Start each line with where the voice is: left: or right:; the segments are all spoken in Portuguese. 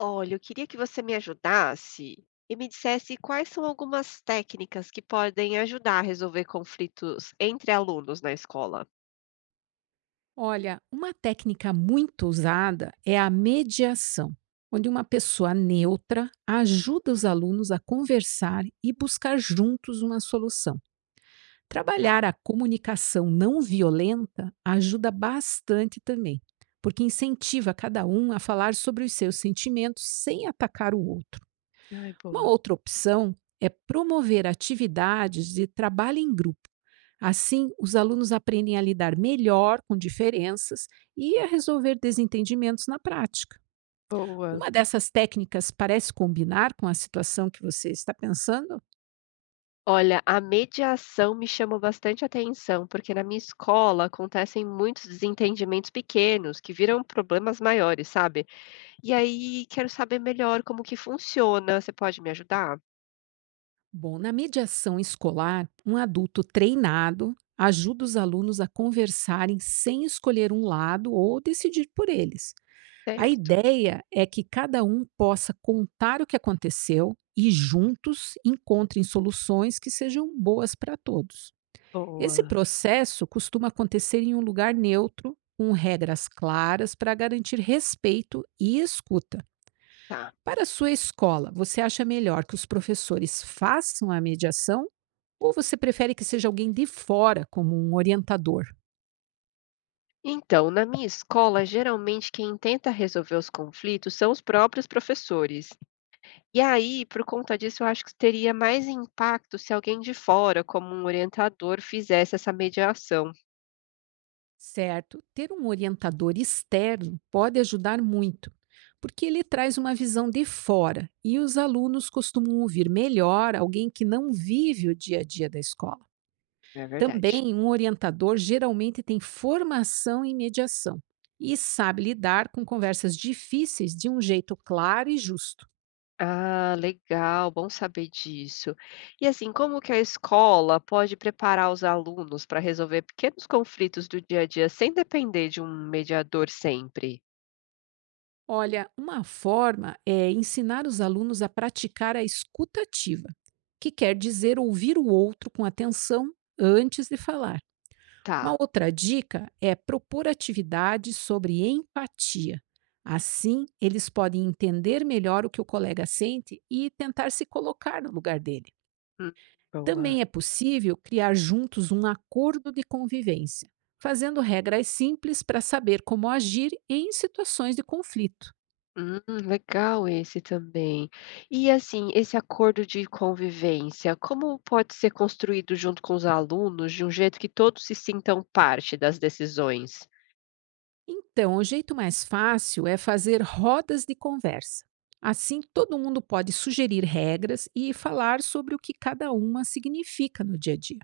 left: Olha, eu queria que você me ajudasse e me dissesse quais são algumas técnicas que podem ajudar a resolver conflitos entre alunos na escola.
right: Olha, uma técnica muito usada é a mediação, onde uma pessoa neutra ajuda os alunos a conversar e buscar juntos uma solução.
left: Tá.
right: Trabalhar a comunicação não violenta ajuda bastante também, porque incentiva cada um a falar sobre os seus sentimentos sem atacar o outro.
left: Ai,
right: Uma
left: boa,
right: outra opção é promover atividades de trabalho em grupo. Assim, os alunos aprendem a lidar melhor com diferenças e a resolver desentendimentos na prática.
left: boa.
right: Uma dessas técnicas parece combinar com a situação que você está pensando?
left: Olha, a mediação me chama bastante atenção, porque na minha escola acontecem muitos desentendimentos pequenos que viram problemas maiores, sabe? E aí quero saber melhor como que funciona. Você pode me ajudar?
right: Bom, na mediação escolar, um adulto treinado ajuda os alunos a conversarem sem escolher um lado ou decidir por eles. A
left: Certo.
right: ideia é que cada um possa contar o que aconteceu e juntos encontrem soluções que sejam boas para todos. Esse
left: Boa.
right: processo costuma acontecer em um lugar neutro, com regras claras para garantir respeito e escuta.
left: Tá.
right: Para a sua escola, você acha melhor que os professores façam a mediação ou você prefere que seja alguém de fora, como um orientador?
left: Então, na minha escola, geralmente quem tenta resolver os conflitos são os próprios professores. E aí, por conta disso, eu acho que teria mais impacto se alguém de fora, como um orientador, fizesse essa mediação.
right: Certo, ter um orientador externo pode ajudar muito, porque ele traz uma visão de fora e os alunos costumam ouvir melhor alguém que não vive o dia a dia da escola.
left: É verdade.
right: Também, um orientador geralmente tem formação em mediação e sabe lidar com conversas difíceis de um jeito claro e justo.
left: Ah, legal, bom saber disso. E assim, como que a escola pode preparar os alunos para resolver pequenos conflitos do dia a dia sem depender de um mediador sempre?
right: Olha, uma forma é ensinar os alunos a praticar a escutativa, que quer dizer ouvir o outro com atenção antes de falar. Uma
left: Tá.
right: outra dica é propor atividades sobre empatia. Assim, eles podem entender melhor o que o colega sente e tentar se colocar no lugar dele.
left: Hum,
right: Também
left: boa.
right: é possível criar juntos um acordo de convivência, fazendo regras simples para saber como agir em situações de conflito.
left: Hum, legal esse também. E assim, esse acordo de convivência, como pode ser construído junto com os alunos de um jeito que todos se sintam parte das decisões?
right: Então, o jeito mais fácil é fazer rodas de conversa. Assim, todo mundo pode sugerir regras e falar sobre o que cada uma significa no dia a dia.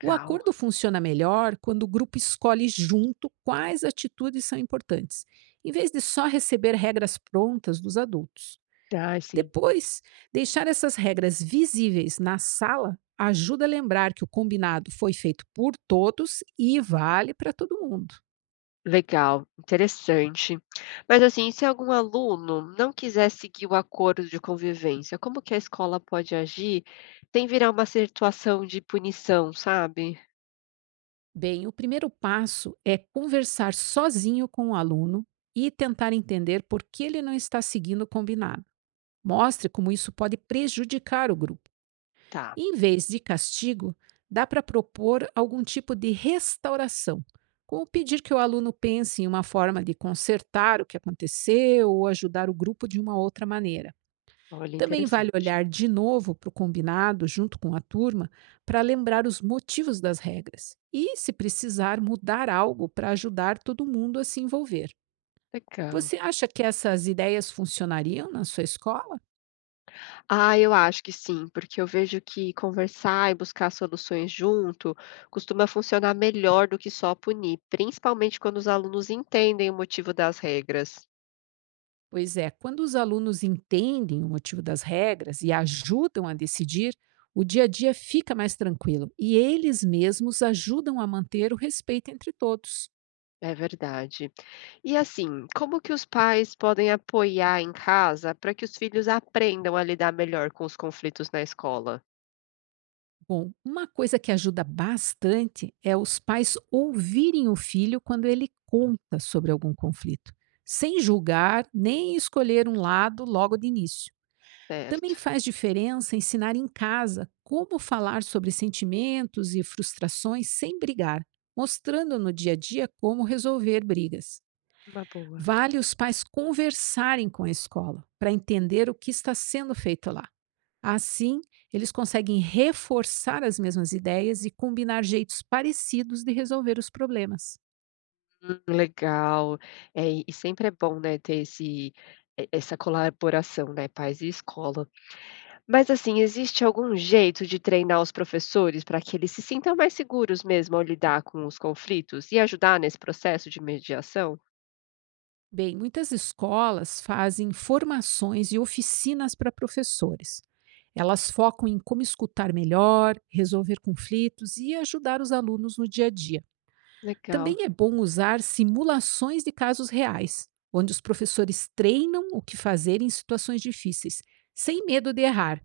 right: O acordo funciona melhor quando o grupo escolhe junto quais atitudes são importantes, em vez de só receber regras prontas dos adultos.
left: Ah, sim.
right: Depois, deixar essas regras visíveis na sala ajuda a lembrar que o combinado foi feito por todos e vale para todo mundo.
left: Legal, interessante. Mas assim, se algum aluno não quiser seguir o acordo de convivência, como que a escola pode agir sem virar uma situação de punição, sabe?
right: Bem, o primeiro passo é conversar sozinho com o aluno e tentar entender por que ele não está seguindo o combinado. Mostre como isso pode prejudicar o grupo.
left: Tá,
right: Em vez de castigo, dá para propor algum tipo de restauração, como pedir que o aluno pense em uma forma de consertar o que aconteceu ou ajudar o grupo de uma outra maneira.
left: olha,
right: Também vale
left: interessante.
right: olhar de novo para o combinado junto com a turma para lembrar os motivos das regras e, se precisar, mudar algo para ajudar todo mundo a se envolver.
left: Legal.
right: Você acha que essas ideias funcionariam na sua escola?
left: Ah, eu acho que sim, porque eu vejo que conversar e buscar soluções junto costuma funcionar melhor do que só punir, principalmente quando os alunos entendem o motivo das regras.
right: Pois é, quando os alunos entendem o motivo das regras e ajudam a decidir, o dia a dia fica mais tranquilo e eles mesmos ajudam a manter o respeito entre todos.
left: É verdade. E assim, como que os pais podem apoiar em casa para que os filhos aprendam a lidar melhor com os conflitos na escola?
right: Bom, uma coisa que ajuda bastante é os pais ouvirem o filho quando ele conta sobre algum conflito, sem julgar nem escolher um lado logo de início. Também
left: Certo.
right: faz diferença ensinar em casa como falar sobre sentimentos e frustrações sem brigar, mostrando no dia a dia como resolver brigas.
left: Uma boa.
right: Vale os pais conversarem com a escola para entender o que está sendo feito lá. Assim, eles conseguem reforçar as mesmas ideias e combinar jeitos parecidos de resolver os problemas.
left: Legal. É, e sempre é bom, né, ter esse, essa colaboração, né, pais e escola. Mas assim, existe algum jeito de treinar os professores para que eles se sintam mais seguros mesmo ao lidar com os conflitos e ajudar nesse processo de mediação?
right: Bem, muitas escolas fazem formações e oficinas para professores. Elas focam em como escutar melhor, resolver conflitos e ajudar os alunos no dia a dia.
left: Legal.
right: Também é bom usar simulações de casos reais, onde os professores treinam o que fazer em situações difíceis, sem medo de errar.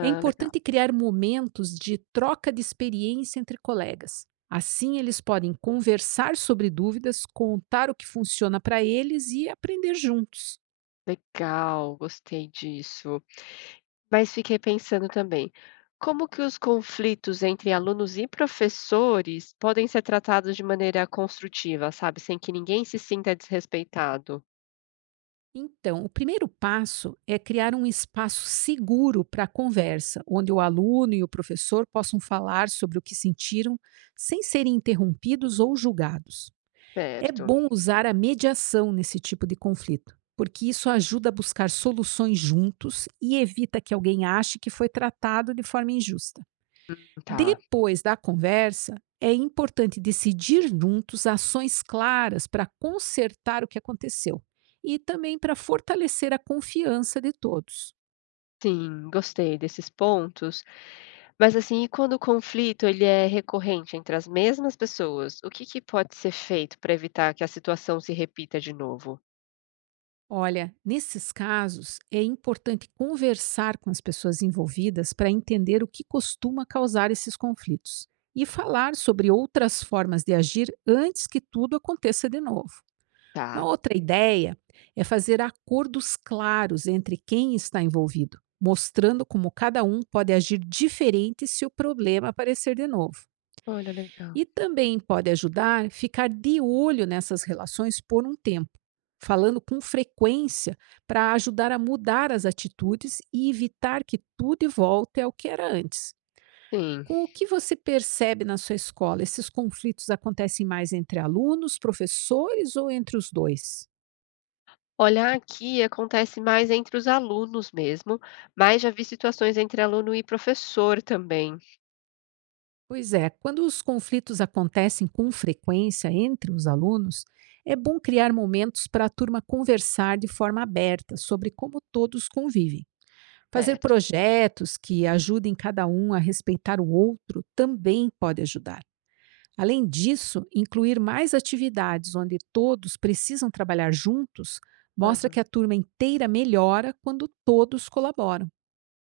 right: É
left: legal.
right: importante criar momentos de troca de experiência entre colegas. Assim, eles podem conversar sobre dúvidas, contar o que funciona para eles e aprender juntos.
left: Legal, gostei disso. Mas fiquei pensando também, como que os conflitos entre alunos e professores podem ser tratados de maneira construtiva, sabe, sem que ninguém se sinta desrespeitado?
right: Então, o primeiro passo é criar um espaço seguro para a conversa, onde o aluno e o professor possam falar sobre o que sentiram sem serem interrompidos ou julgados. É
left: Certo.
right: bom usar a mediação nesse tipo de conflito, porque isso ajuda a buscar soluções juntos e evita que alguém ache que foi tratado de forma injusta.
left: Tá.
right: Depois da conversa, é importante decidir juntos ações claras para consertar o que aconteceu e também para fortalecer a confiança de todos.
left: Sim, gostei desses pontos. Mas, assim, e quando o conflito ele é recorrente entre as mesmas pessoas, o que que pode ser feito para evitar que a situação se repita de novo?
right: Olha, nesses casos, é importante conversar com as pessoas envolvidas para entender o que costuma causar esses conflitos e falar sobre outras formas de agir antes que tudo aconteça de novo. Uma
left: Tá,
right: outra ideia é fazer acordos claros entre quem está envolvido, mostrando como cada um pode agir diferente se o problema aparecer de novo.
left: olha, legal.
right: E também pode ajudar ficar de olho nessas relações por um tempo, falando com frequência para ajudar a mudar as atitudes e evitar que tudo volte ao que era antes.
left: Sim.
right: Com o que você percebe na sua escola, esses conflitos acontecem mais entre alunos, professores ou entre os dois?
left: Olhar aqui acontece mais entre os alunos mesmo, mas já vi situações entre aluno e professor também.
right: Pois é, quando os conflitos acontecem com frequência entre os alunos, é bom criar momentos para a turma conversar de forma aberta sobre como todos convivem. Fazer
left: Certo.
right: projetos que ajudem cada um a respeitar o outro também pode ajudar. Além disso, incluir mais atividades onde todos precisam trabalhar juntos mostra
left: Aham.
right: que a turma inteira melhora quando todos colaboram.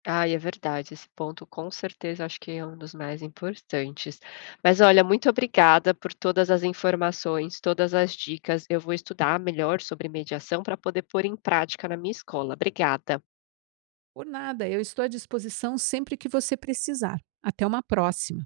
left: Ai, é verdade, esse ponto com certeza acho que é um dos mais importantes. Mas olha, muito obrigada por todas as informações, todas as dicas. Eu vou estudar melhor sobre mediação para poder pôr em prática na minha escola. Obrigada.
right: Por nada, eu estou à disposição sempre que você precisar. Até uma próxima!